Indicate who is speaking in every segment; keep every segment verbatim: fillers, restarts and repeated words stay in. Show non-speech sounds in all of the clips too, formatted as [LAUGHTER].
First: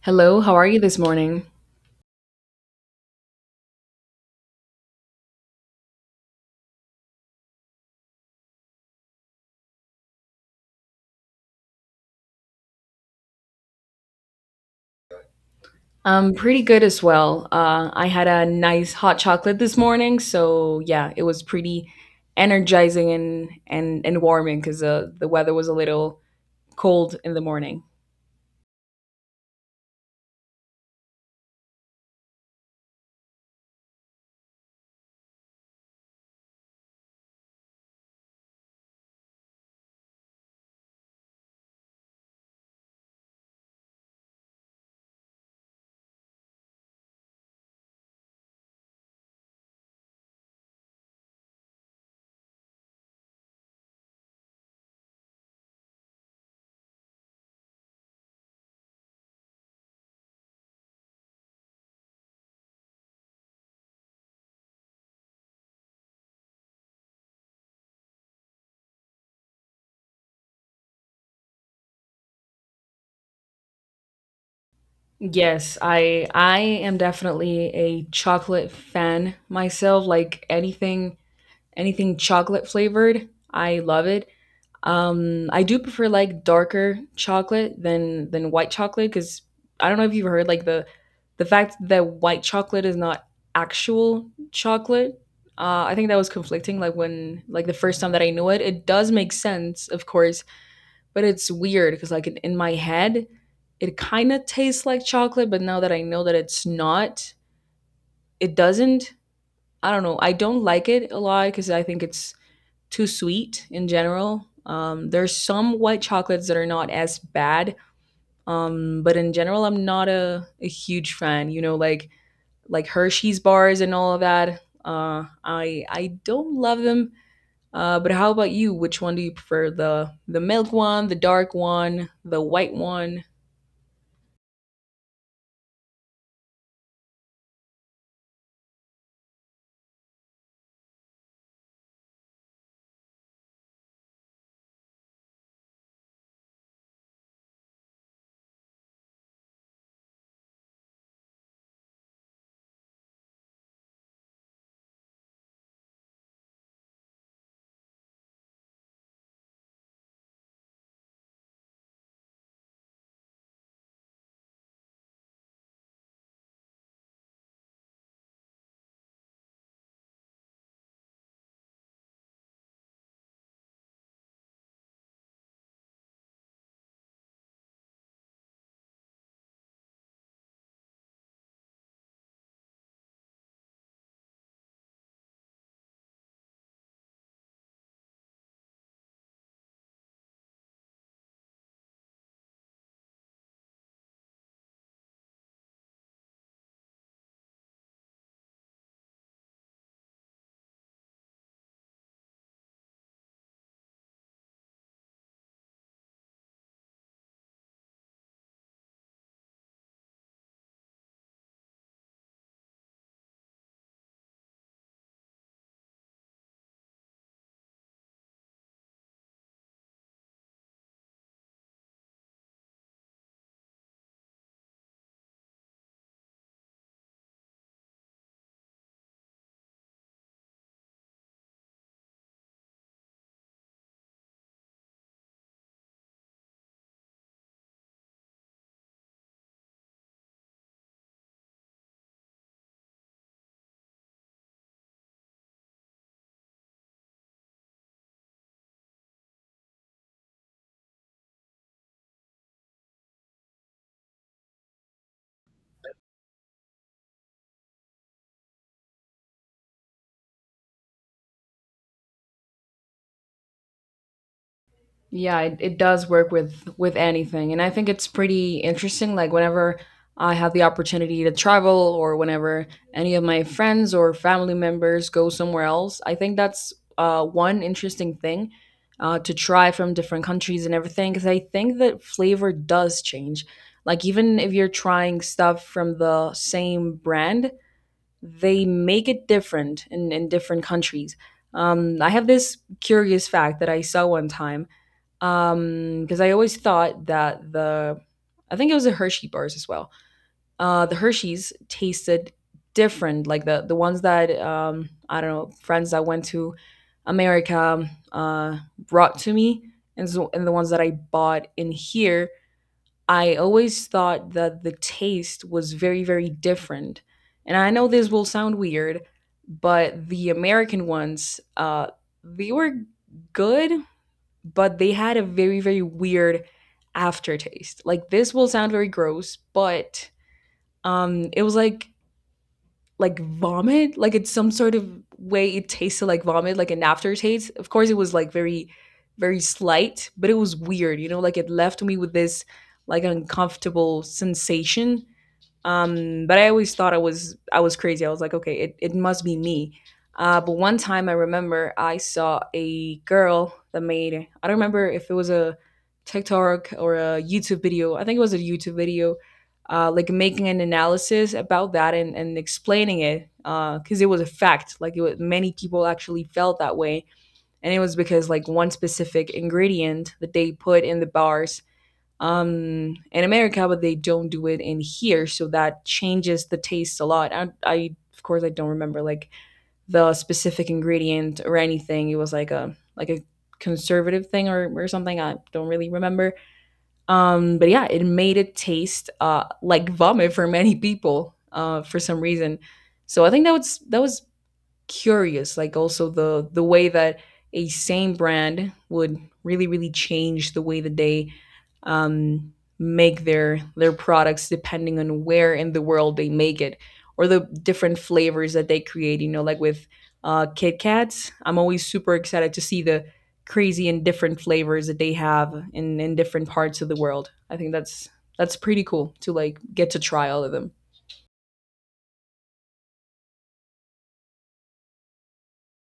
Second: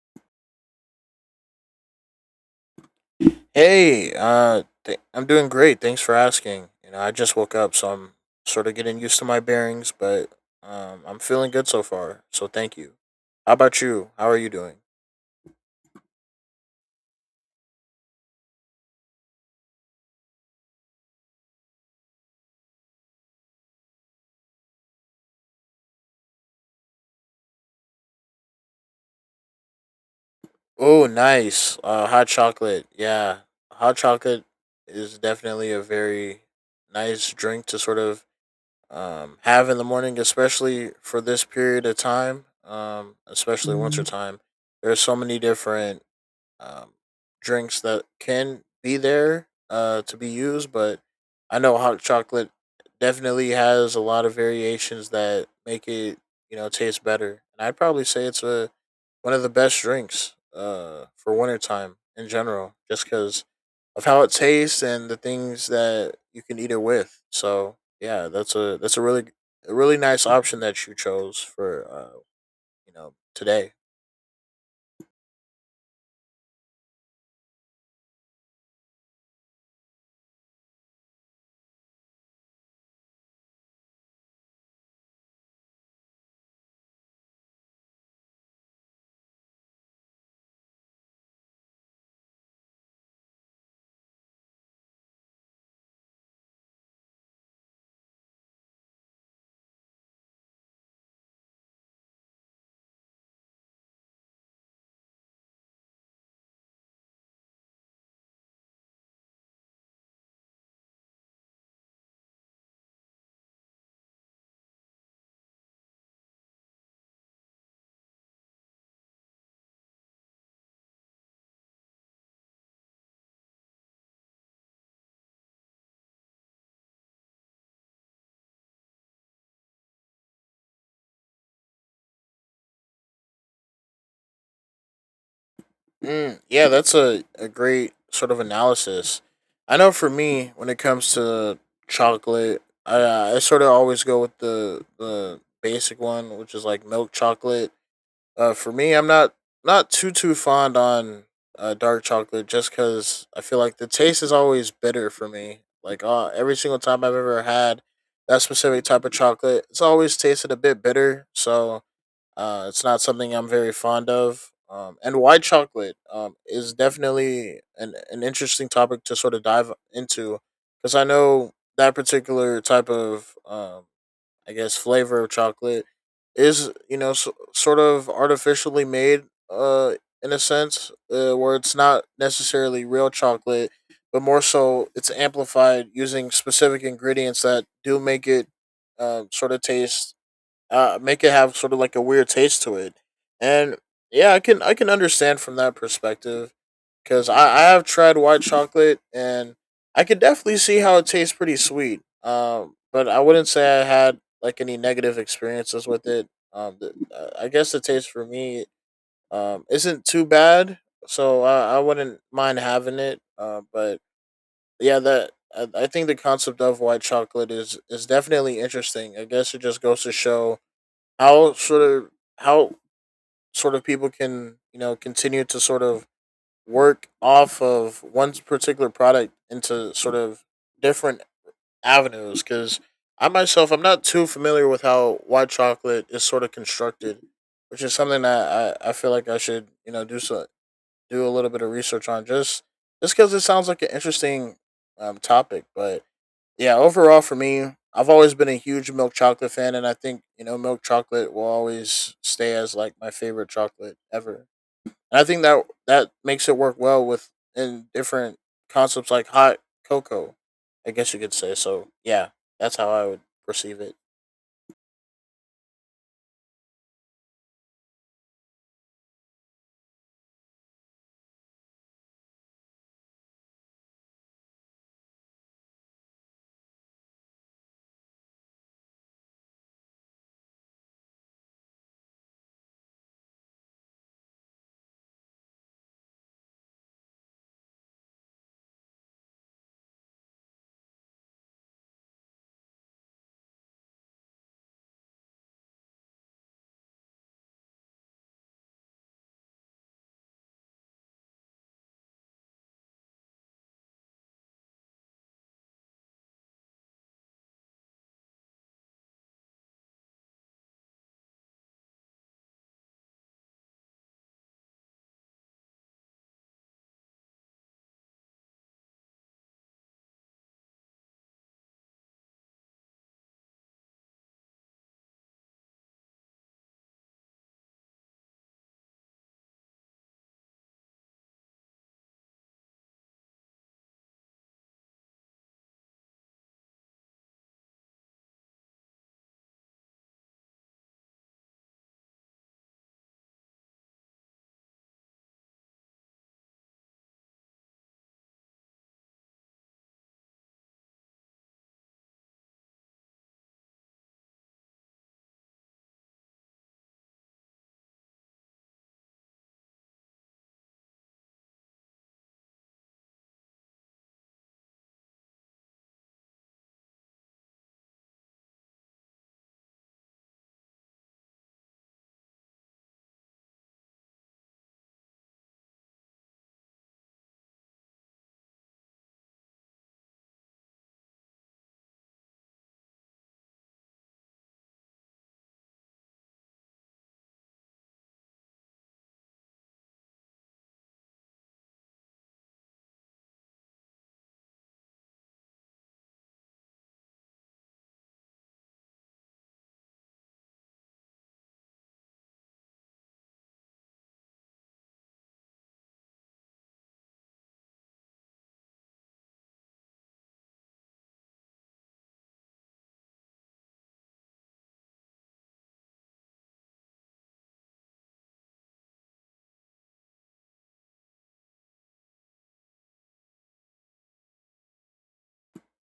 Speaker 1: Hello, how are you this morning?
Speaker 2: Hey, uh, th- I'm doing great. Thanks for asking. You know, I just woke up, so I'm sort of getting used to my bearings, but um, I'm feeling good so far. So thank you. How about you? How are you doing?
Speaker 1: I'm pretty good as well. Uh, I had a nice hot chocolate this morning, so yeah, it was pretty energizing and and and warming because uh, the weather was a little cold in the morning.
Speaker 2: Oh, nice. Uh, hot chocolate. Yeah, hot chocolate is definitely a very nice drink to sort of um have in the morning, especially for this period of time. Um, especially winter Mm, time. There's so many different um, drinks that can be there uh, to be used, but I know hot chocolate definitely has a lot of variations that make it you know taste better. And I'd probably say it's a one of the best drinks uh, for wintertime in general, just because of how it tastes and the things that you can eat it with. So yeah, that's a that's a really a really nice option that you chose for uh, you know today.
Speaker 1: Yes, I I am definitely a chocolate fan myself. Like anything anything chocolate flavored, I love it. Um, I do prefer like darker chocolate than than white chocolate because I don't know if you've heard like the the fact that white chocolate is not actual chocolate. Uh, I think that was conflicting. Like when like the first time that I knew it, it does make sense, of course, but it's weird because like in, in my head, it kind of tastes like chocolate, but now that I know that it's not, it doesn't. I don't know. I don't like it a lot because I think it's too sweet in general. Um, there's some white chocolates that are not as bad, um, but in general, I'm not a, a huge fan. You know, like like Hershey's bars and all of that. Uh, I I don't love them. Uh, but how about you? Which one do you prefer? The the milk one, the dark one, the white one?
Speaker 2: Mm, yeah, that's a, a great sort of analysis. I know for me, when it comes to chocolate, I, I sort of always go with the the basic one, which is like milk chocolate. Uh, for me, I'm not not too too fond on uh, dark chocolate just because I feel like the taste is always bitter for me. Like uh, every single time I've ever had that specific type of chocolate, it's always tasted a bit bitter. So uh, it's not something I'm very fond of. Um, and white chocolate um, is definitely an, an interesting topic to sort of dive into because I know that particular type of, um, I guess, flavor of chocolate is, you know, so, sort of artificially made uh, in a sense uh, where it's not necessarily real chocolate, but more so it's amplified using specific ingredients that do make it uh sort of taste uh, make it have sort of like a weird taste to it. And yeah, I can I can understand from that perspective because I, I have tried white chocolate and I could definitely see how it tastes pretty sweet. Um, but I wouldn't say I had like any negative experiences with it. Um, the, uh, I guess the taste for me um isn't too bad, so I, I wouldn't mind having it. Uh, but yeah, that I, I think the concept of white chocolate is is definitely interesting. I guess it just goes to show how sort of how sort of people can you know continue to sort of work off of one particular product into sort of different avenues because I myself I'm not too familiar with how white chocolate is sort of constructed which is something that I, I feel like I should you know do so do a little bit of research on just just because it sounds like an interesting um, topic. But yeah, overall for me, I've always been a huge milk chocolate fan, and I think you know milk chocolate will always stay as like my favorite chocolate ever. And I think that that makes it work well with in different concepts like hot cocoa, I guess you could say. So yeah, that's how I would perceive it.
Speaker 1: Yeah, it, it does work with with anything. And I think it's pretty interesting. Like whenever I have the opportunity to travel or whenever any of my friends or family members go somewhere else, I think that's uh, one interesting thing uh, to try from different countries and everything. Because I think that flavor does change. Like even if you're trying stuff from the same brand, they make it different in, in different countries. Um, I have this curious fact that I saw one time um because I always thought that the I think it was the Hershey bars as well, uh the Hershey's tasted different, like the the ones that um I don't know, friends that went to America uh brought to me, and so and the ones that I bought in here, I always thought that the taste was very very different. And I know this will sound weird, but the American ones, uh they were good, but they had a very very weird aftertaste. Like this will sound very gross, but um it was like like vomit, like it's some sort of way. It tasted like vomit, like an aftertaste. Of course it was like very very slight, but it was weird, you know, like it left me with this like uncomfortable sensation. Um, but I always thought I was I was crazy. I was like, okay, it, it must be me. Uh, but one time I remember I saw a girl that made, I don't remember if it was a TikTok or a YouTube video. I think it was a YouTube video, uh, like making an analysis about that, and, and explaining it, because it was a fact. Like it was, many people actually felt that way, and it was because like one specific ingredient that they put in the bars, um, in America, but they don't do it in here. So that changes the taste a lot. I, I of course, I don't remember like the specific ingredient or anything. It was like a like a conservative thing or, or something. I don't really remember. Um, but yeah, it made it taste uh, like vomit for many people uh, for some reason. So I think that was that was curious, like also the the way that a same brand would really really change the way that they um, make their their products depending on where in the world they make it, or the different flavors that they create, you know, like with uh, Kit Kats. I'm always super excited to see the crazy and different flavors that they have in in different parts of the world. I think that's that's pretty cool to like get to try all of them.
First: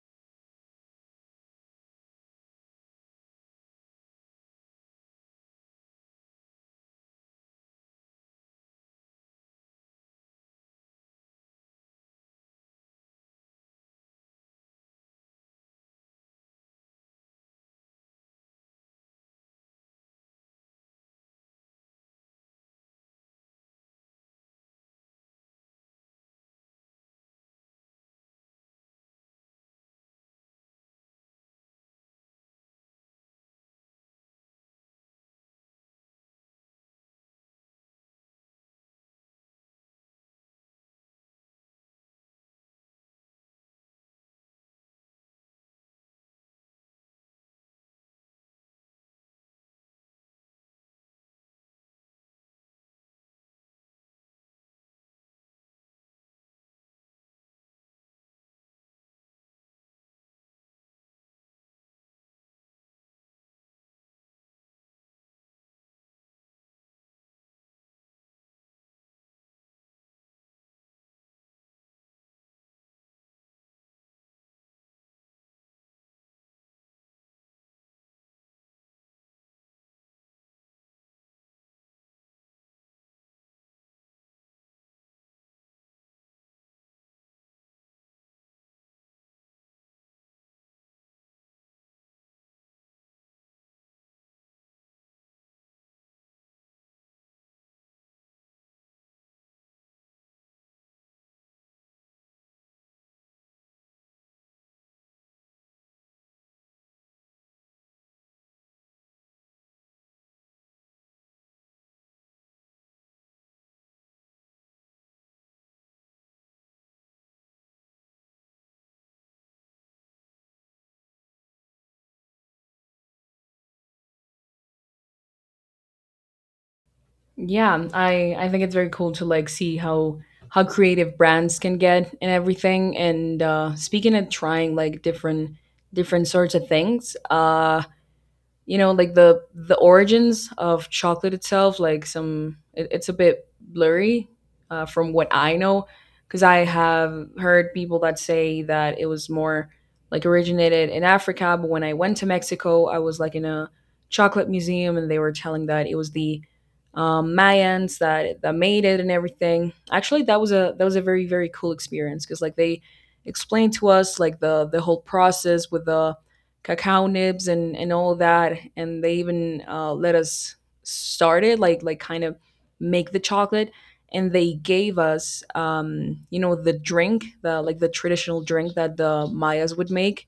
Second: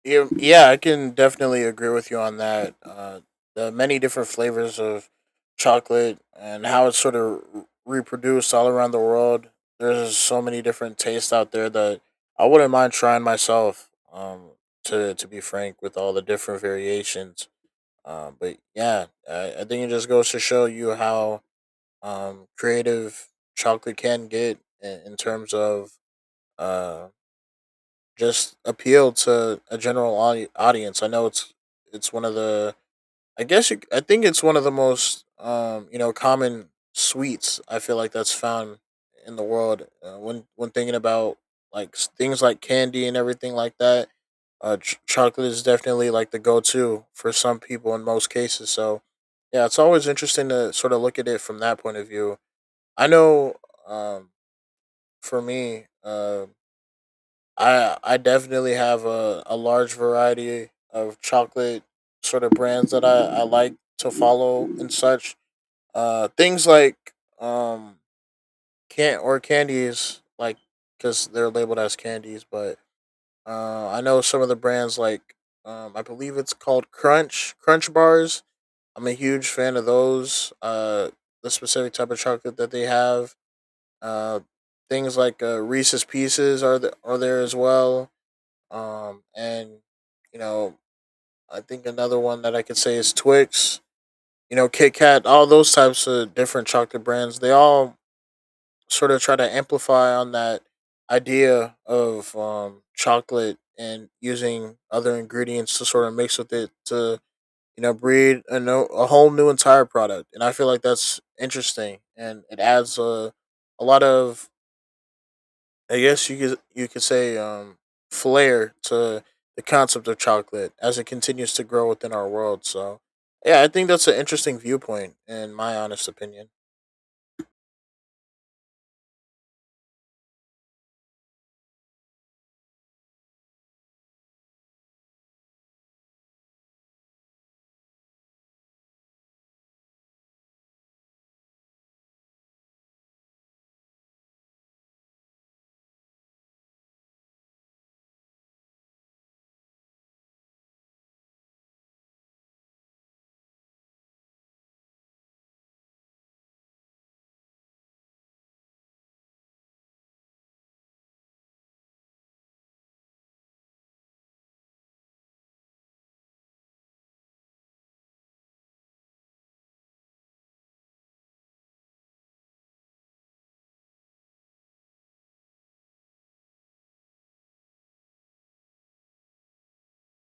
Speaker 2: Yeah, yeah, I can definitely agree with you on that. Uh, the many different flavors of chocolate and how it's sort of reproduced all around the world. There's so many different tastes out there that I wouldn't mind trying myself. Um, to to be frank, with all the different variations. Um, but yeah, I, I think it just goes to show you how um creative chocolate can get in, in terms of uh just appeal to a general audi- audience. I know it's it's one of the I guess you, I think it's one of the most um you know common sweets. I feel like that's found in the world uh, when when thinking about like s- things like candy and everything like that. Uh, ch- chocolate is definitely like the go-to for some people in most cases. So yeah, it's always interesting to sort of look at it from that point of view. I know um for me um I I definitely have a, a large variety of chocolate sort of brands that I, I like to follow and such. Uh, things like um can or candies like because they're labeled as candies, but uh, I know some of the brands like um I believe it's called Crunch Crunch bars. I'm a huge fan of those. Uh, the specific type of chocolate that they have. Uh, things like uh, Reese's Pieces are th- are there as well, um, and you know, I think another one that I could say is Twix. You know, Kit Kat, all those types of different chocolate brands. They all sort of try to amplify on that idea of um, chocolate and using other ingredients to sort of mix with it to you know breed a no, a whole new entire product. And I feel like that's interesting and it adds a a lot of I guess you could you could say um, flair to the concept of chocolate as it continues to grow within our world. So, yeah, I think that's an interesting viewpoint, in my honest opinion.
Speaker 1: Yeah, I I think it's very cool to like see how how creative brands can get and everything. And uh, speaking of trying like different different sorts of things, uh, you know, like the the origins of chocolate itself, like some, it, it's a bit blurry, uh, from what I know. Because I have heard people that say that it was more like originated in Africa, but when I went to Mexico, I was like in a chocolate museum, and they were telling that it was the um, Mayans that that made it and everything. Actually that was a that was a very very cool experience, because like they explained to us like the the whole process with the cacao nibs and and all that, and they even uh, let us start it, like like kind of make the chocolate. And they gave us, um you know, the drink, the like the traditional drink that the Mayas would make,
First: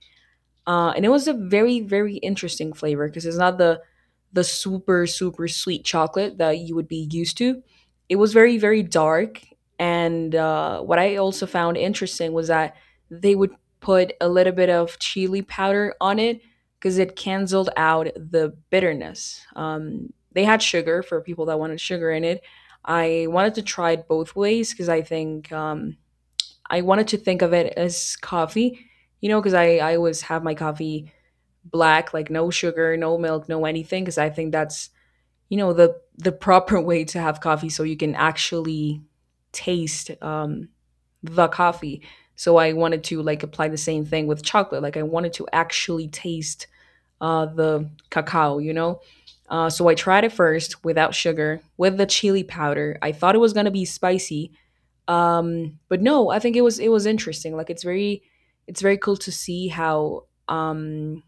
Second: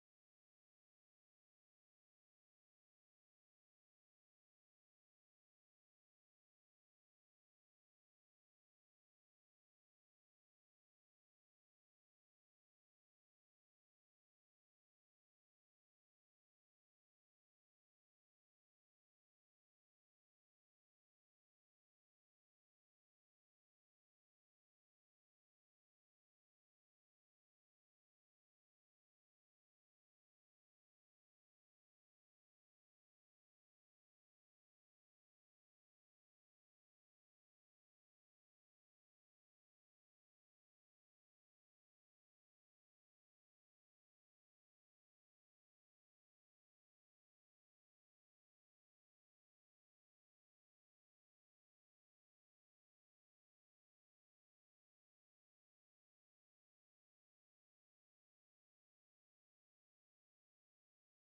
Speaker 1: uh, and it was a very very interesting flavor, because it's not the the super super sweet chocolate that you would be used to. It was very very dark, and uh, what I also found interesting was that they would put a little bit of chili powder on it, because it canceled out the bitterness. Um, they had sugar for people that wanted sugar in it. I wanted to try it both ways because I think, um, I wanted to think of it as coffee, you know, because I, I always have my coffee black, like no sugar, no milk, no anything, because I think that's, you know, the the proper [LAUGHS] way to have coffee so you can actually taste, um, the coffee. So I wanted to like apply the same thing with chocolate. Like I wanted to actually taste uh, the cacao, you know? Uh, so I tried it first without sugar, with the chili powder. I thought it was going to be spicy, um but no, I think it was it was interesting. Like it's very it's very cool to see how, um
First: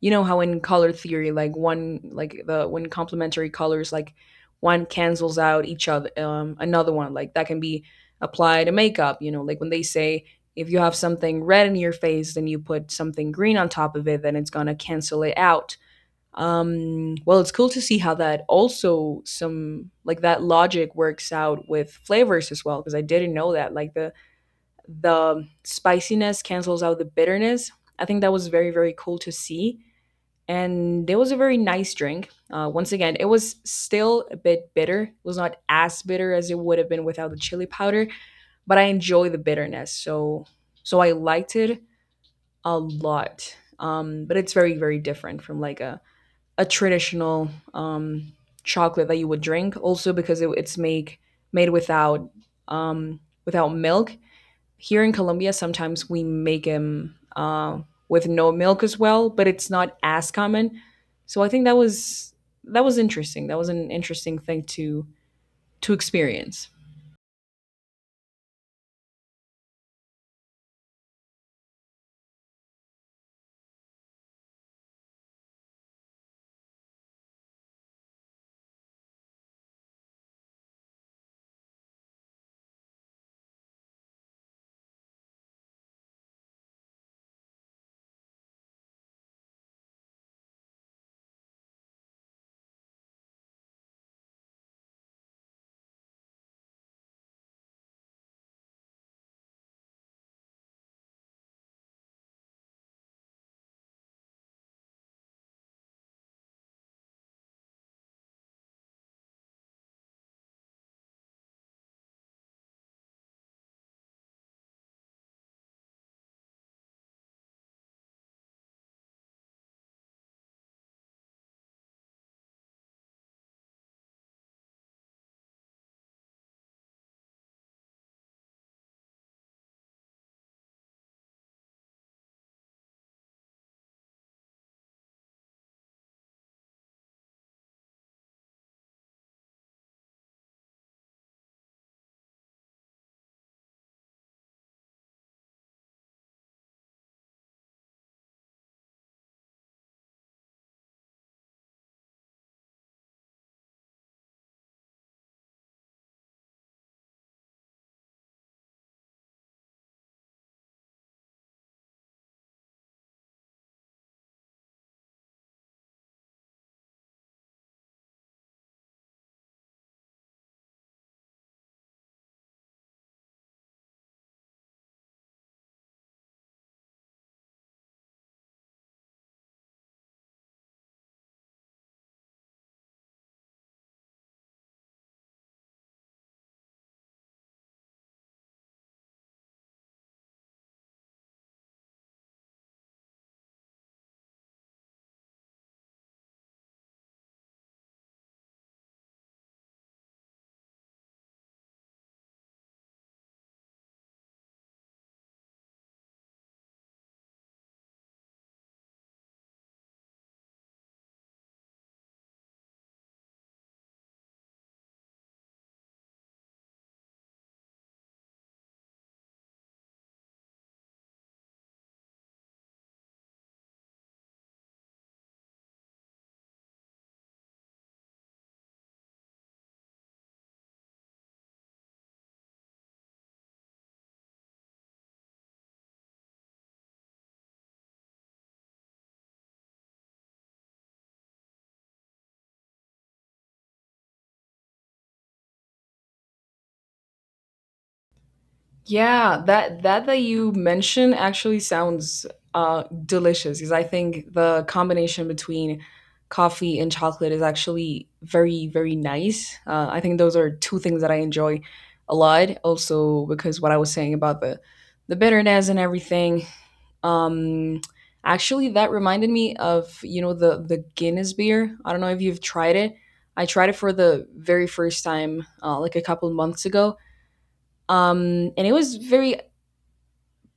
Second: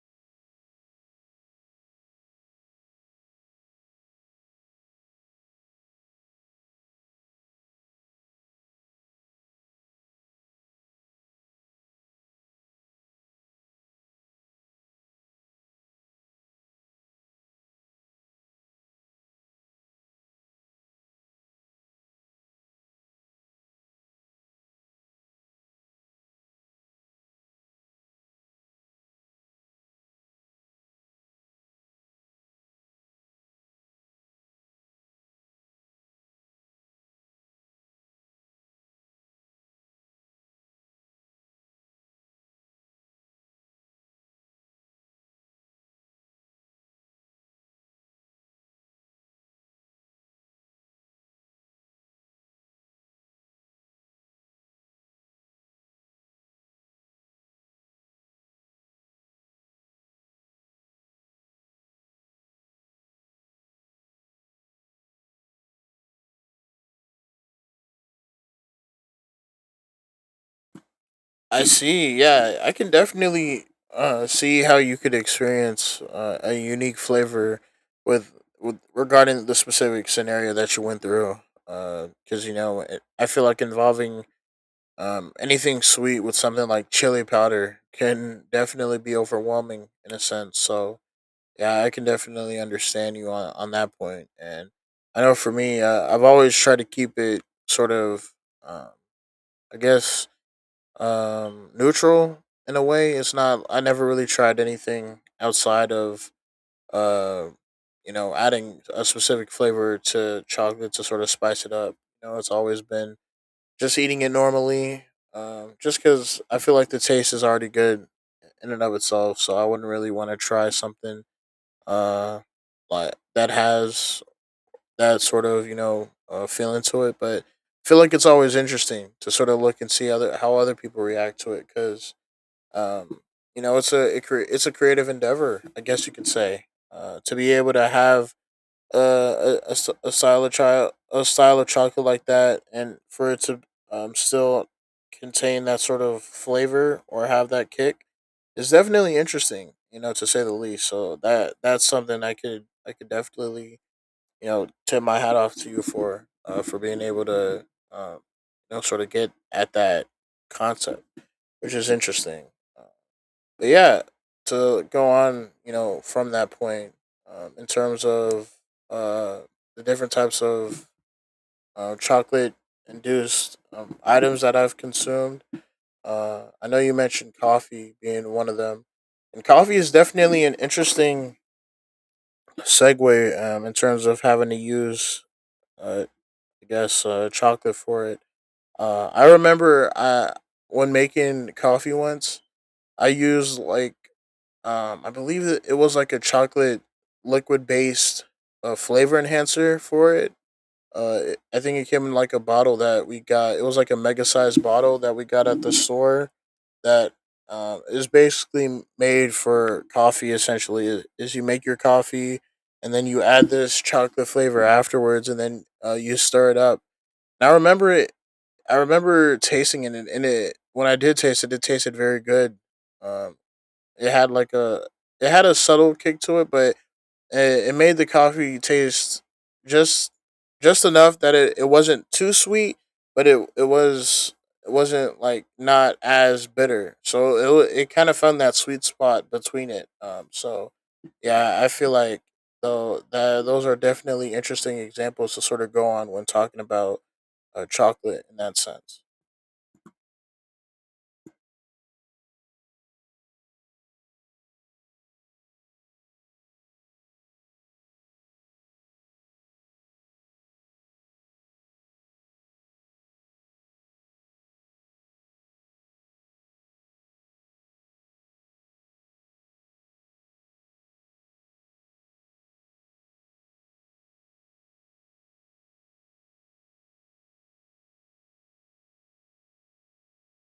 Speaker 1: you know, how in color theory, like one like the when complementary colors, like one cancels out each other. Um another one like that can be applied to makeup, you know, like when they say if you have something red in your face, then you put something green on top of it, then it's going to cancel it out. Um well, it's cool to see how that, also some like that logic works out with flavors as well, because I didn't know that like the the spiciness cancels out the bitterness. I think that was very very cool to see. And it was a very nice drink. Uh, once again, it was still a bit bitter. It was not as bitter as it would have been without the chili powder, but I enjoy the bitterness, so so I liked it a lot. Um but it's very very different from like a a traditional, um, chocolate that you would drink. Also because it, it's make made without, um, without milk. Here in Colombia, sometimes we make them uh, with no milk as well, but it's not as common. So I think that was that was interesting. That was an interesting thing to to experience.
Speaker 2: I see. Yeah, I can definitely uh, see how you could experience uh, a unique flavor with, with regarding the specific scenario that you went through. Because uh, you know, it, I feel like involving um, anything sweet with something like chili powder can definitely be overwhelming in a sense. So, yeah, I can definitely understand you on, on that point. And I know for me, uh, I've always tried to keep it sort of, um, I guess, um, neutral in a way. It's not, I never really tried anything outside of, uh, you know, adding a specific flavor to chocolate to sort of spice it up. You know, it's always been just eating it normally, um, just because I feel like the taste is already good in and of itself. So I wouldn't really want to try something uh like that has that sort of you know uh, feeling to it, but I feel like it's always interesting to sort of look and see other how other people react to it because um you know it's a it cre- it's a creative endeavor, I guess you could say, uh to be able to have uh, a a, a style of child a style of chocolate like that and for it to um, still contain that sort of flavor or have that kick is definitely interesting, you know, to say the least. So that that's something i could I could definitely you know tip my hat off to you for uh, for being able to um, you know sort of get at that concept which is interesting. But yeah, to go on, you know, from that point, um, in terms of uh, the different types of uh, chocolate induced um, items that I've consumed, uh, I know you mentioned coffee being one of them. And coffee is definitely an interesting segue um, in terms of having to use, uh, I guess, uh, chocolate for it. Uh, I remember I, when making coffee once, I used like Um, I believe that it was like a chocolate liquid based uh, flavor enhancer for it. Uh, it, I think it came in like a bottle that we got. It was like a mega sized bottle that we got at the store. That um, is basically made for coffee. Essentially, is, is you make your coffee and then you add this chocolate flavor afterwards, and then uh, you stir it up. And I remember it. I remember tasting it, and, and it when I did taste it, it tasted very good. Um, it had like a it had a subtle kick to it, but it, it made the coffee taste just just enough that it, it wasn't too sweet, but it it was it wasn't like not as bitter. So it it kind of found that sweet spot between it. Um, so yeah, I feel like though that those are definitely interesting examples to sort of go on when talking about uh, chocolate in that sense.
Speaker 1: Yeah, that that that you mention actually sounds uh delicious, because I think the combination between coffee and chocolate is actually very, very nice. Uh, I think those are two things that I enjoy a lot. Also, because what I was saying about the the bitterness and everything. Um, Actually, that reminded me of, you know, the the Guinness beer. I don't know if you've tried it. I tried it for the very first time uh, like a couple months ago. Um and it was very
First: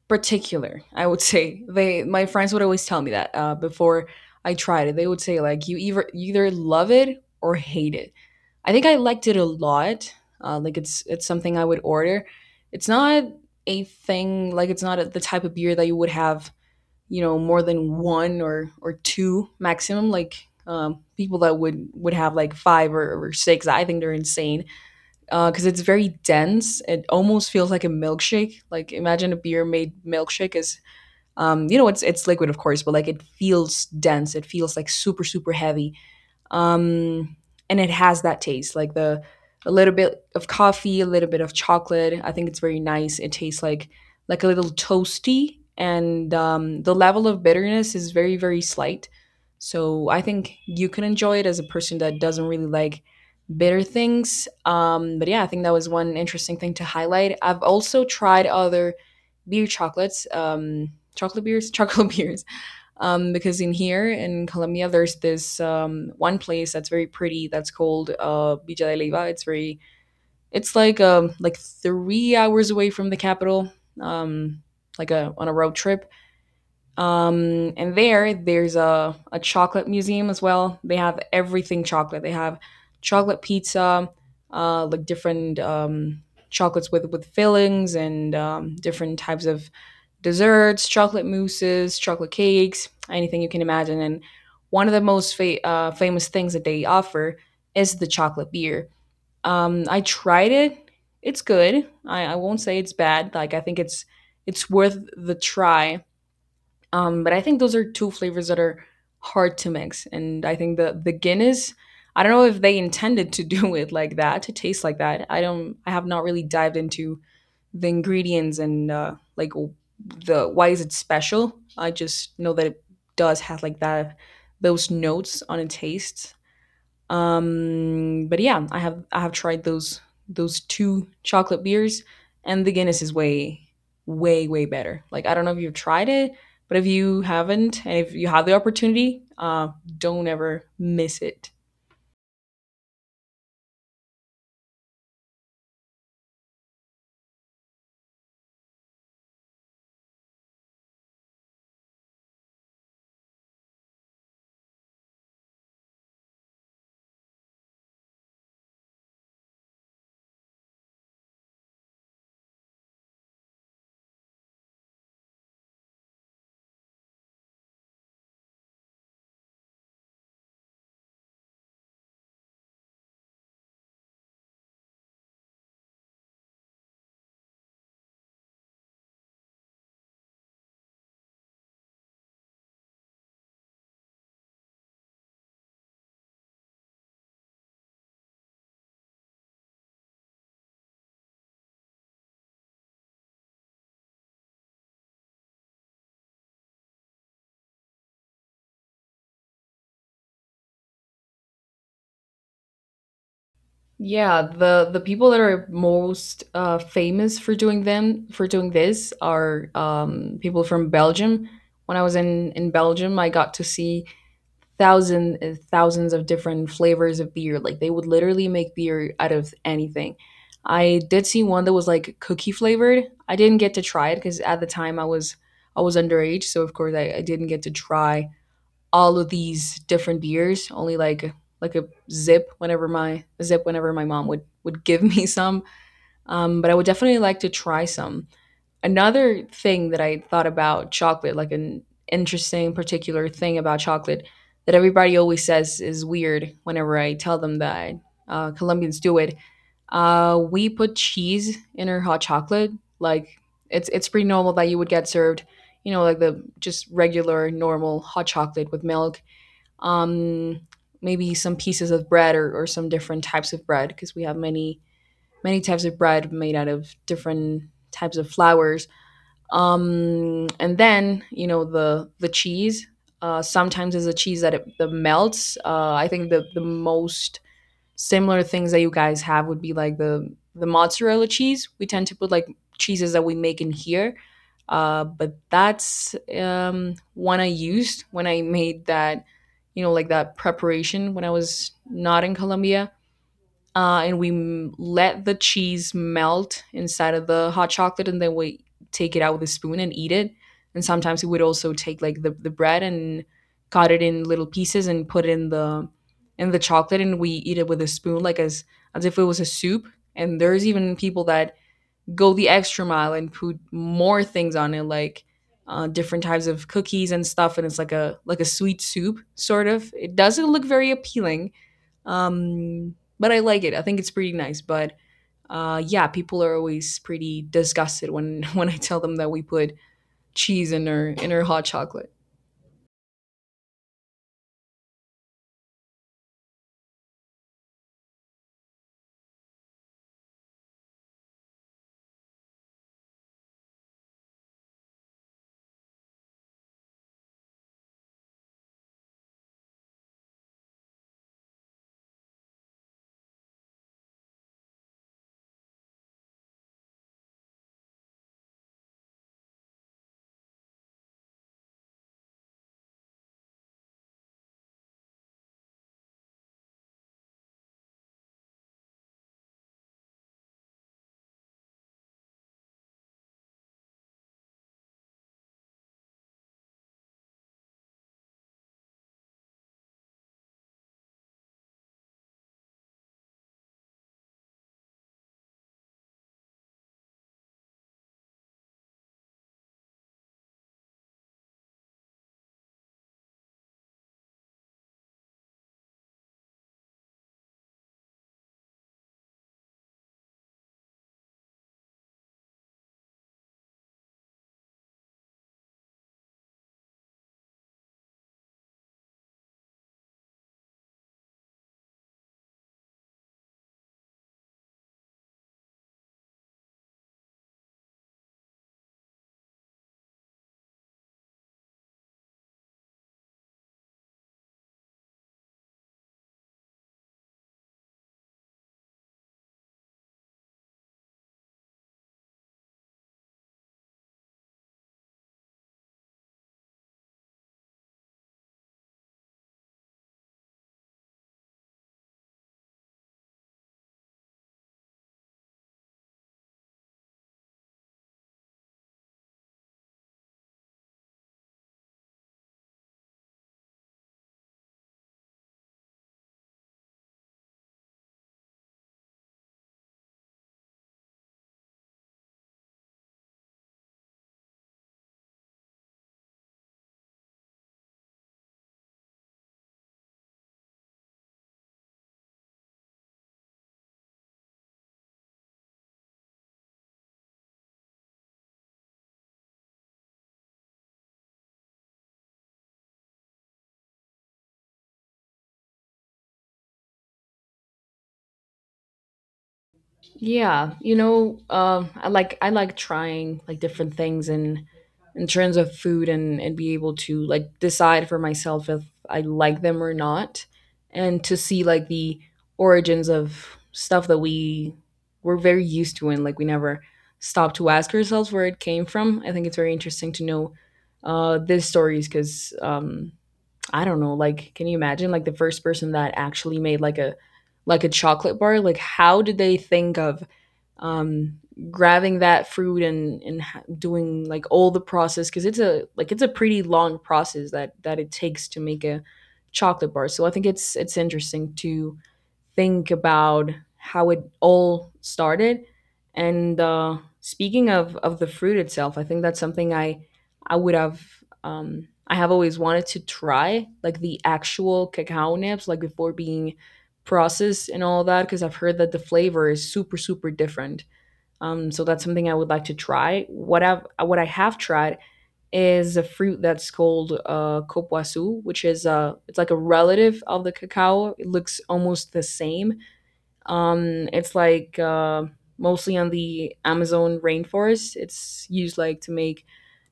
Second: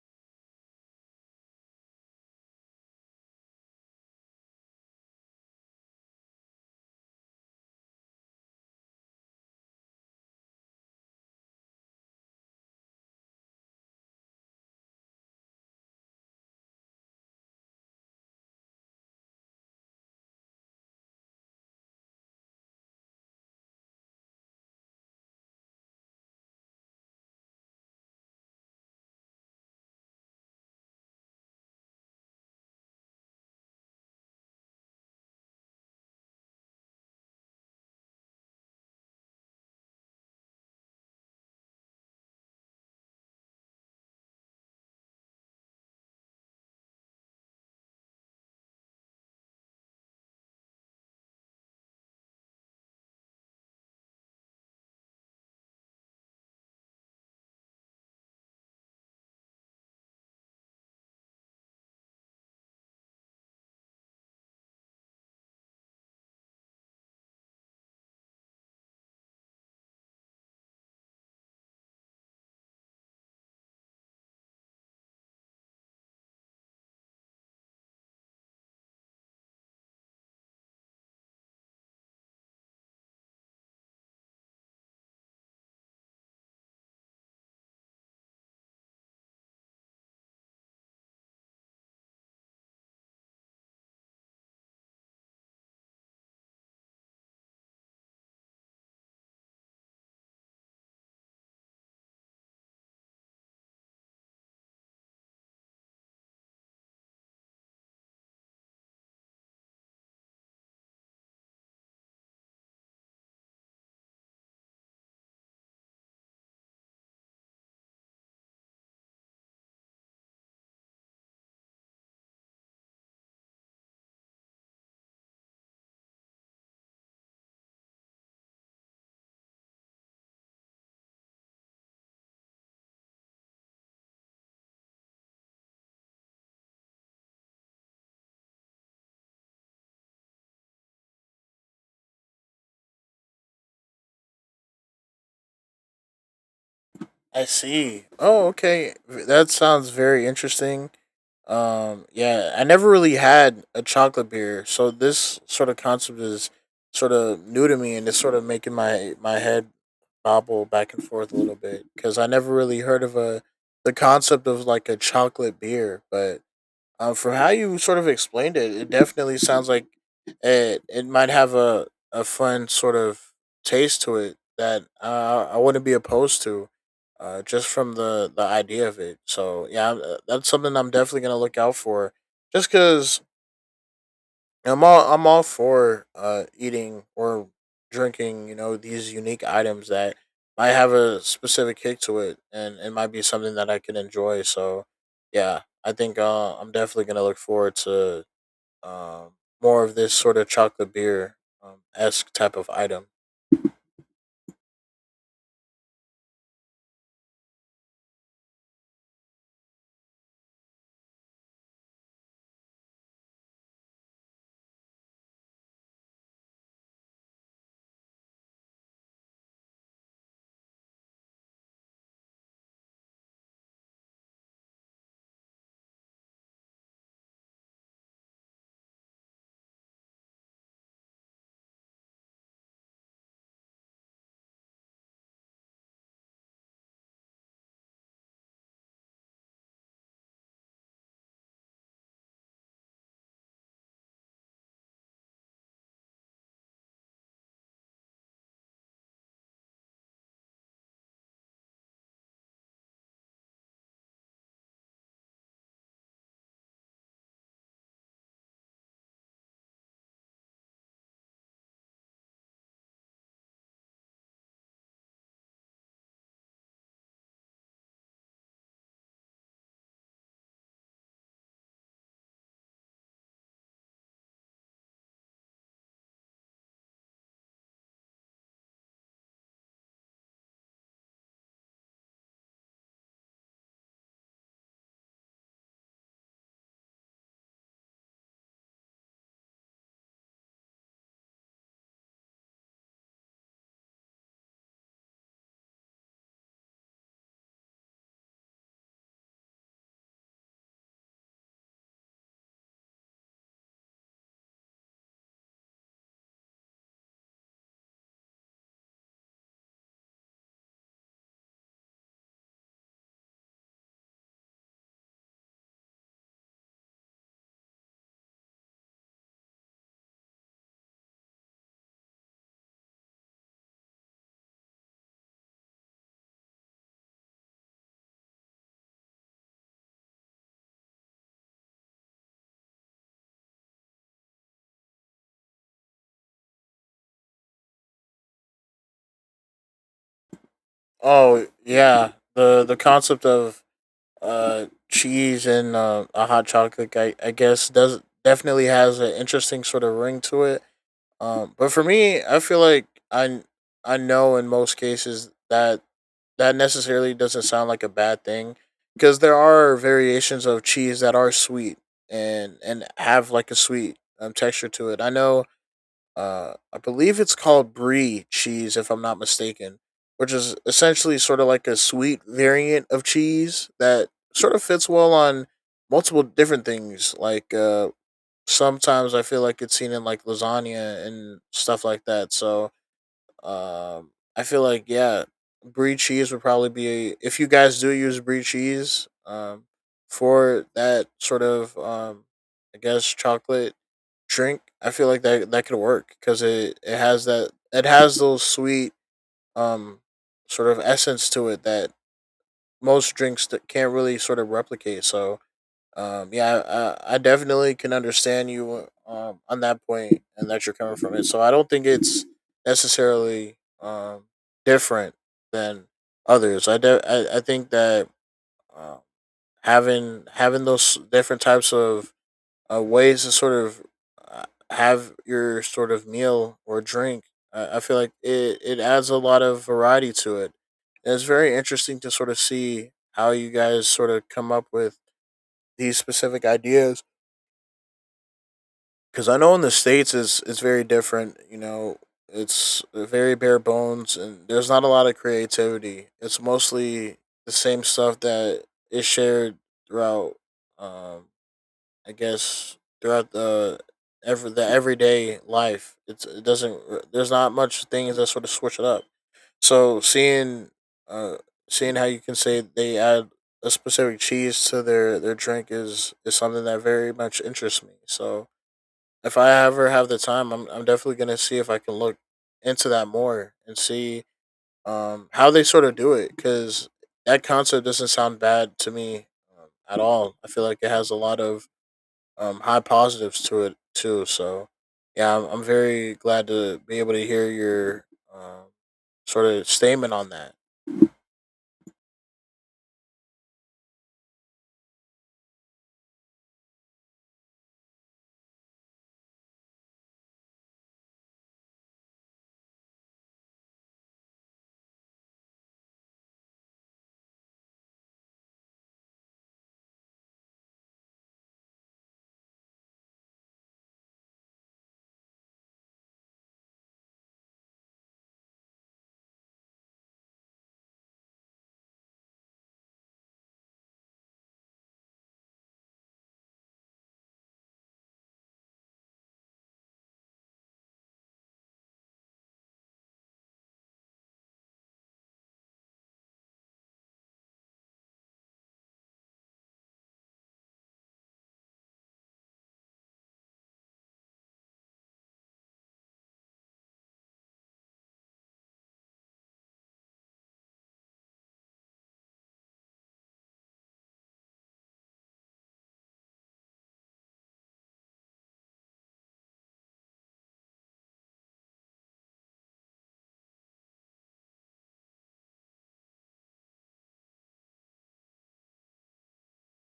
Speaker 1: particular, I would say. They My friends would always tell me that, uh, before I tried it, they would say like you either either love it or hate it. I think I liked it a lot. Uh, like it's it's something I would order. It's not a thing, like it's not a, the type of beer that you would have, you know, more than one or or two maximum. Like, um, people that would would have like five or, or six, I think they're insane. Uh, because it's very dense. It almost feels like a milkshake. Like imagine a beer made milkshake is, um, you know, it's it's liquid of course, but like it feels dense. It feels like super super heavy, um, and it has that taste, like the a little bit of coffee, a little bit of chocolate. I think it's very nice. It tastes like like a little toasty, and um, the level of bitterness is very very slight. So I think you can enjoy it as a person that doesn't really like bitter things. Um, but yeah, I think that was one interesting thing to highlight. I've also tried other beer chocolates, um, chocolate beers, [LAUGHS] chocolate beers. Um, because in here in Colombia, there's this um, one place that's very pretty that's called uh, Villa de Leyva. It's very, it's like um, like three hours away from the capital, um, like a on a road trip. Um, and there, there's a, a chocolate museum as well. They have everything chocolate. They have chocolate pizza, uh, like different um, chocolates with, with fillings and um, different types of desserts, chocolate mousses, chocolate cakes, anything you can imagine. And one of the most fa- uh, famous things that they offer is the chocolate beer. Um, I tried it. It's good. I, I won't say it's bad. Like I think it's it's worth the try um, but I think those are two flavors that are hard to mix. And I think the the Guinness, I don't know if they intended to do [LAUGHS] it like that, to taste like that. I don't I have not really dived into the ingredients and uh, like w- the why is it special? I just know that it does have like that those notes on a taste, um, but yeah, I have I have tried those those two chocolate beers, and the Guinness is way way way better. Like I don't know if you've tried it, but if you haven't, and if you have the opportunity, uh, don't ever miss it.
Speaker 2: I see. Oh, okay. That sounds very interesting. Um, yeah, I never really had a chocolate beer, so this sort of concept is sort of new to me, and it's sort of making my my head bobble back and forth a little bit because I never really heard of a the concept of like a chocolate beer, but um, from how you sort of explained it, it definitely sounds like it. It might have a a fun sort of taste to it that uh, I wouldn't be opposed to, uh, just from the the idea of it. So yeah, I'm- uh, that's something I'm definitely gonna look out for. Just because I'm all I'm all for uh eating or drinking, you know, these unique items that might have a specific kick to it, and it might be something that I can enjoy. So yeah, I think uh I'm definitely gonna look forward to um more of this sort of chocolate beer um esque type of item.
Speaker 1: Yeah, the the people that are most uh, famous for doing them for doing this are um, people from Belgium. When I was in in Belgium, I got to see thousand uh, thousands of different flavors of beer. Like they would literally make beer out of anything. I did see one that was like cookie flavored. I didn't get to try it because at the time I was I was underage, so of course I, I didn't get to try all of these different beers. Only like like a zip whenever my a zip whenever my mom would would give [LAUGHS] me some. Um, but I would definitely like to try some. Another thing that I thought about chocolate, like an interesting particular thing about chocolate that everybody always says is weird whenever I tell them that uh, Colombians do it. Uh, we put cheese in our hot chocolate. Like it's it's pretty normal that you would get served, you know, like the just regular normal hot chocolate with milk. Um, maybe some pieces of bread or, or some different types of bread because we have many many types of bread made out of different types of flours, um and then, you know, the the cheese, uh sometimes is a cheese that it the melts. uh I think the the most similar things that you guys have would be like the the mozzarella cheese. We tend to put like cheeses that we make in here, uh but that's, um one I used when I made that, you know, like that preparation when I was not in Colombia. uh, and we m- let the cheese melt inside of the hot chocolate, and then we take it out with a spoon and eat it. And sometimes we would also take like the, the bread and cut it in little pieces and put it in the in the chocolate, and we eat it with a spoon, like as as if it was a soup. And there's even people that go the extra mile and put more things on it, like uh, different types of cookies and stuff. And it's like a like a sweet soup sort of. It doesn't look very appealing, um, but I like it. I think it's pretty nice. But uh, yeah, people are always pretty disgusted when [LAUGHS] when I tell them that we put cheese in our in our hot chocolate.
Speaker 2: Oh yeah. The the concept of uh cheese and uh, a hot chocolate, I, I guess does definitely has an interesting sort of ring to it. Um, but for me, I feel like I I know in most cases that that necessarily doesn't sound like a bad thing, because there are variations of cheese that are sweet and and have like a sweet um, texture to it. I know uh I believe it's called brie cheese, if I'm not mistaken, which is essentially sort of like a sweet variant of cheese that sort of fits well on multiple different things like uh sometimes I feel like it's seen in like lasagna and stuff like that. So um, I feel like yeah, brie cheese would probably be, if you guys do use brie cheese um, for that sort of um, I guess chocolate drink. I feel like that that could work, because it it has that, it has those sweet um sort of essence to it that most drinks that can't really sort of replicate. So um, yeah, I, I definitely can understand you um, on that point and that you're coming from it. So I don't think it's necessarily um, different than others. I, de- I, I think that uh, having having those different types of uh, ways to sort of uh, have your sort of meal or drink, I, I feel like it, it adds a lot of variety to it. And it's very interesting to sort of see how you guys sort of come up with these specific ideas, because I know in the states it's it's very different. You know, it's very bare bones, and there's not a lot of creativity. It's mostly the same stuff that is shared throughout. Um, I guess throughout the every the everyday life, it's it doesn't. There's not much things that sort of switch it up. So seeing, uh, seeing how you can say they add a specific cheese to their their drink is is something that very much interests me. So if I ever have the time, I'm I'm definitely gonna see if I can look into that more and see um how they sort of do it, because that concept doesn't sound bad to me um, at all. I feel like it has a lot of um high positives to it too. So yeah, I'm, I'm very glad to be able to hear your um, sort of statement on that.
Speaker 1: Yeah, you know, um, I like I like trying like different things in in terms of food and and be able to like decide for myself if I like them or not, and to see like the origins of stuff that we we're very used to and like we never stop to ask ourselves where it came from. I think it's very interesting to know uh these stories, because um I don't know, like can you imagine like the first person that actually made like a like a chocolate bar? Like how did they think of um grabbing that fruit and and doing like all the process, because it's a like it's a pretty long process that that it takes to make a chocolate bar. So I think it's it's interesting to think about how it all started. And uh speaking of of the fruit itself, I think that's something i I would have, um I have always wanted to try like the actual cacao nibs, like before being processed and all that, because I've heard that the flavor is super super different, um, so that's something I would like to try. What I've what I have tried is a fruit that's called uh, copoasu, which is uh, it's like a relative of the cacao. It looks almost the same. Um, it's like uh, mostly on the Amazon rainforest. It's used like to make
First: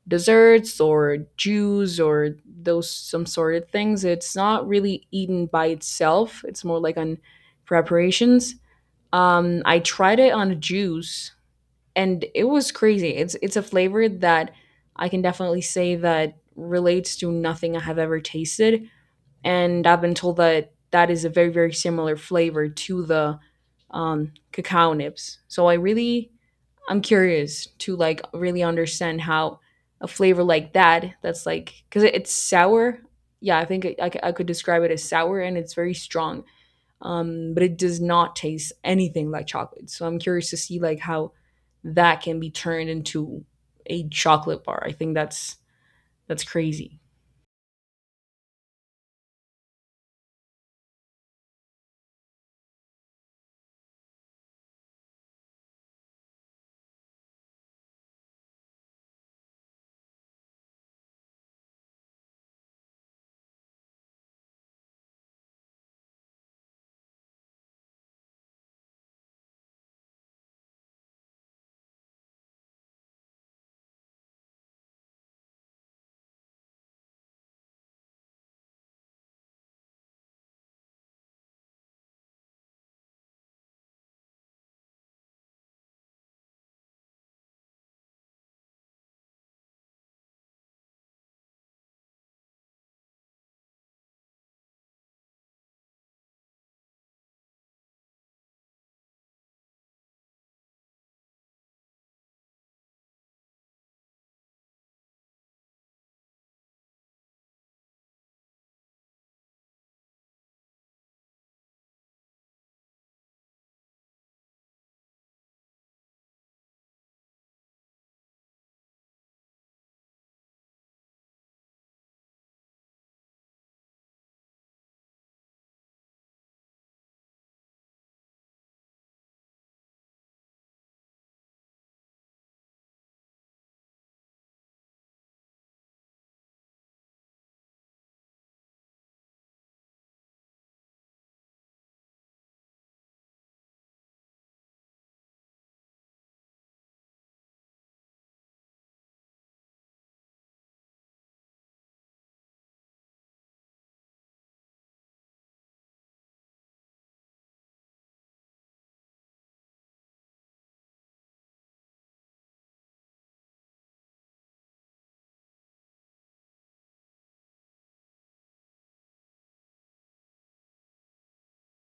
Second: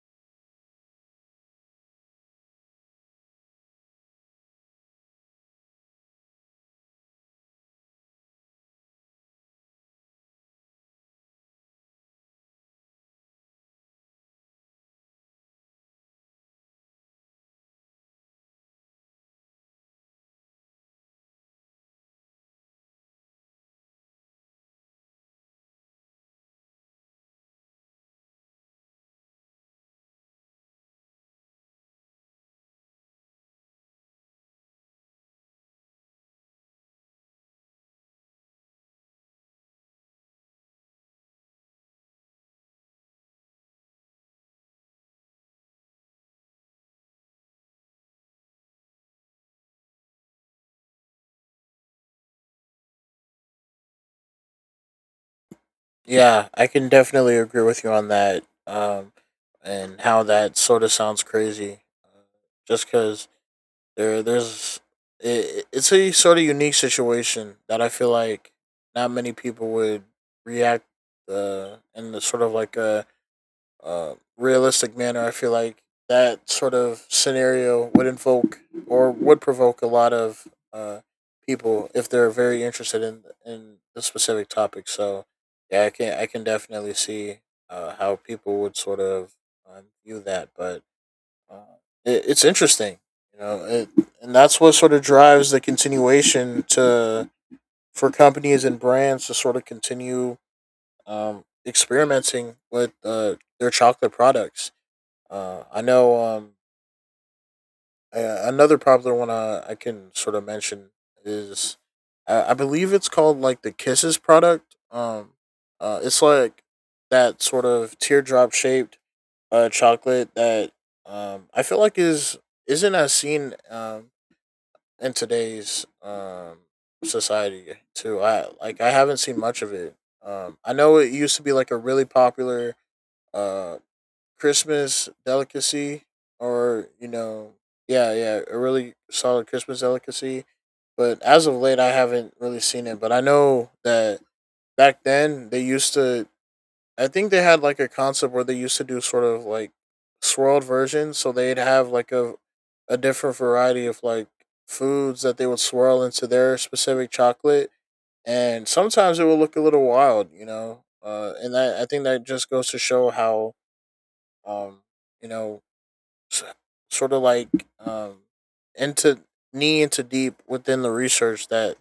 Speaker 1: desserts or juice or those some sort of things. It's not really eaten by itself. It's more like on preparations. Um, I tried it on a juice and it was crazy. It's it's a flavor that I can definitely say that relates to nothing I have ever tasted, and I've been told that that is a very very similar flavor to the um, cacao nibs. So I really I'm curious to like really understand how a flavor like that that's like, because it's sour. Yeah, I think I, I c- I could describe it as sour and it's very strong, um, but it does not taste anything like chocolate. So I'm curious to see like how that can be turned into a chocolate bar. I think that's that's crazy.
Speaker 2: Yeah, I can definitely agree with you on that. Um, and how that sort of sounds crazy, uh, just because There, there's it, it's a sort of unique situation that I feel like not many people would react uh, in the sort of like a uh, realistic manner. I feel like that sort of scenario would invoke or would provoke a lot of uh, people if they're very interested in in the specific topic. So yeah, I can I can definitely see uh, how people would sort of um, view that, but uh, it, it's interesting, you know, it, and that's what sort of drives the continuation to for companies and brands to sort of continue um, experimenting with uh, their chocolate products. Uh, I know um, a- another popular one I, I can sort of mention is I, I believe it's called like the Kisses product. Um, uh, it's like that sort of teardrop shaped uh, chocolate that um, I feel like is isn't as seen um, in today's um, society too. I like I haven't seen much of it. Um, I know it used to be like a really popular uh, Christmas delicacy, or you know, yeah, yeah, a really solid Christmas delicacy. But as of late, I haven't really seen it. But I know that back then they used to I think they had like a concept where they used to do sort of like swirled versions, so they'd have like a a different variety of like foods that they would swirl into their specific chocolate, and sometimes it would look a little wild, you know. Uh, and that I think that just goes to show how um you know s- sort of like um into knee into deep within the research that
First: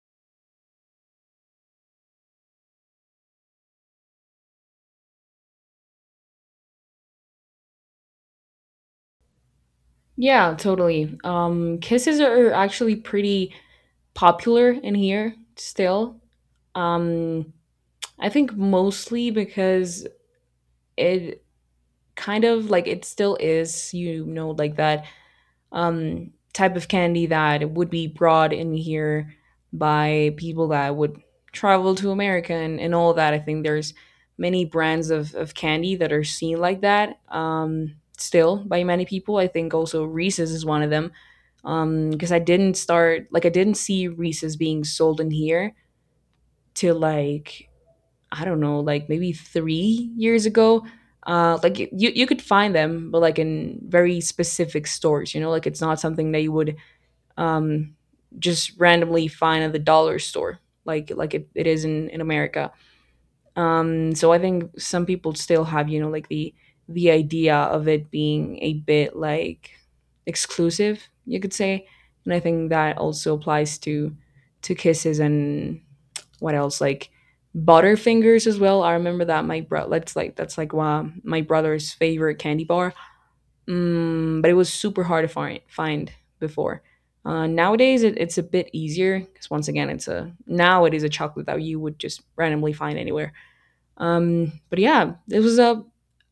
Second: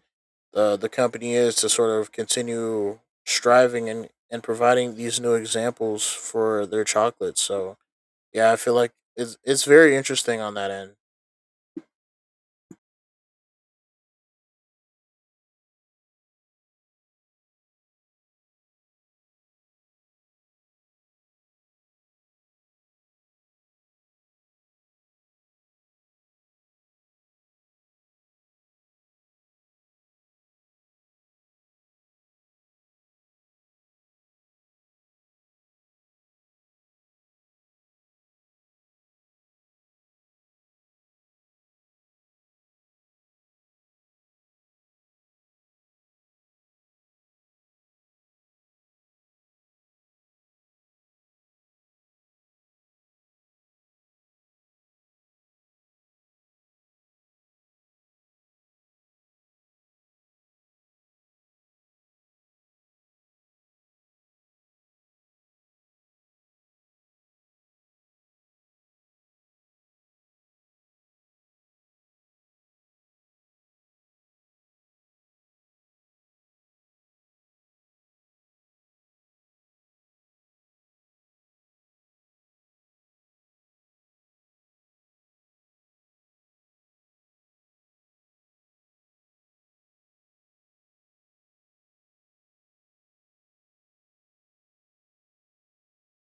Speaker 2: uh, the company is to sort of continue striving and, and providing these new examples for their chocolates. So yeah, I feel like it's it's very interesting on
Speaker 1: Yeah,
Speaker 2: that end.
Speaker 1: totally. Um, kisses are actually pretty popular in here still. Um, I think mostly because it kind of like it still is, you know, like that um, type of candy that would be brought in here by people that would travel to America and, and all that. I think there's many brands of, of candy that are seen like that, um, still by many people. I think also Reese's is one of them, because um, I didn't start like I didn't see Reese's being sold in here till like I don't know, like maybe three years ago. Uh, like y- you, you could find them, but like in very specific stores. You know, like it's not something that you would um, just randomly find at the dollar store, like like it, it is in in America. Um, so I think some people still have, you know, like the the idea of it being a bit like exclusive, you could say. And I think that also applies to to kisses and what else like butterfingers as well. I remember that my bro that's like that's like wow, my brother's favorite candy bar. Mm, but it was super hard to find find before. Uh, nowadays, it, it's a bit easier because once again, it's a now it is a chocolate that you would just randomly find anywhere. Um, but yeah, it was a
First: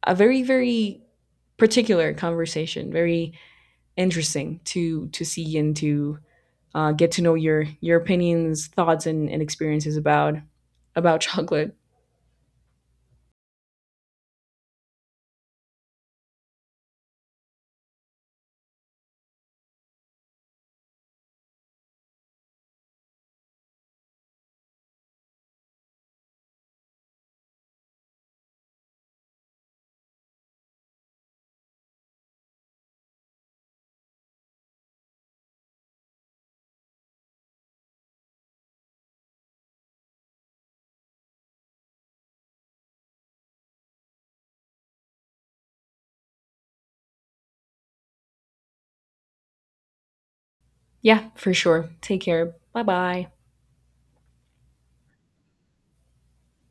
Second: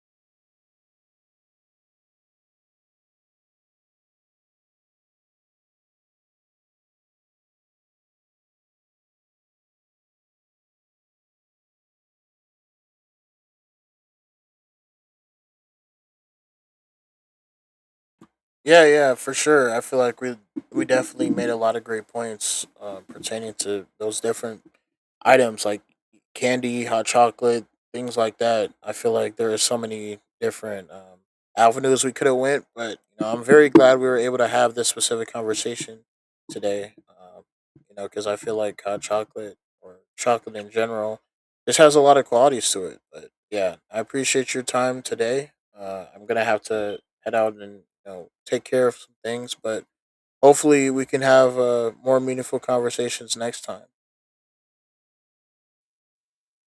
Speaker 1: a very very particular conversation, very interesting to to see and to uh, get to know your your opinions, thoughts, and, and experiences about about [LAUGHS] chocolate.
Speaker 2: Yeah, yeah, for sure. I feel like we we definitely made a lot of great points uh, pertaining to those different items like candy, hot chocolate, things like that. I feel like there are so many different um, avenues we could have went, but you know, I'm very glad we were able to have this specific conversation today. Um, you know, because I feel like hot chocolate or chocolate in general just has a lot of qualities to it. But yeah, I appreciate your time today. Uh, I'm gonna have to head out and you know take care of some things, but hopefully we can
Speaker 1: Yeah, for
Speaker 2: have
Speaker 1: sure.
Speaker 2: uh, more
Speaker 1: Take care.
Speaker 2: meaningful
Speaker 1: Bye bye.
Speaker 2: conversations next time.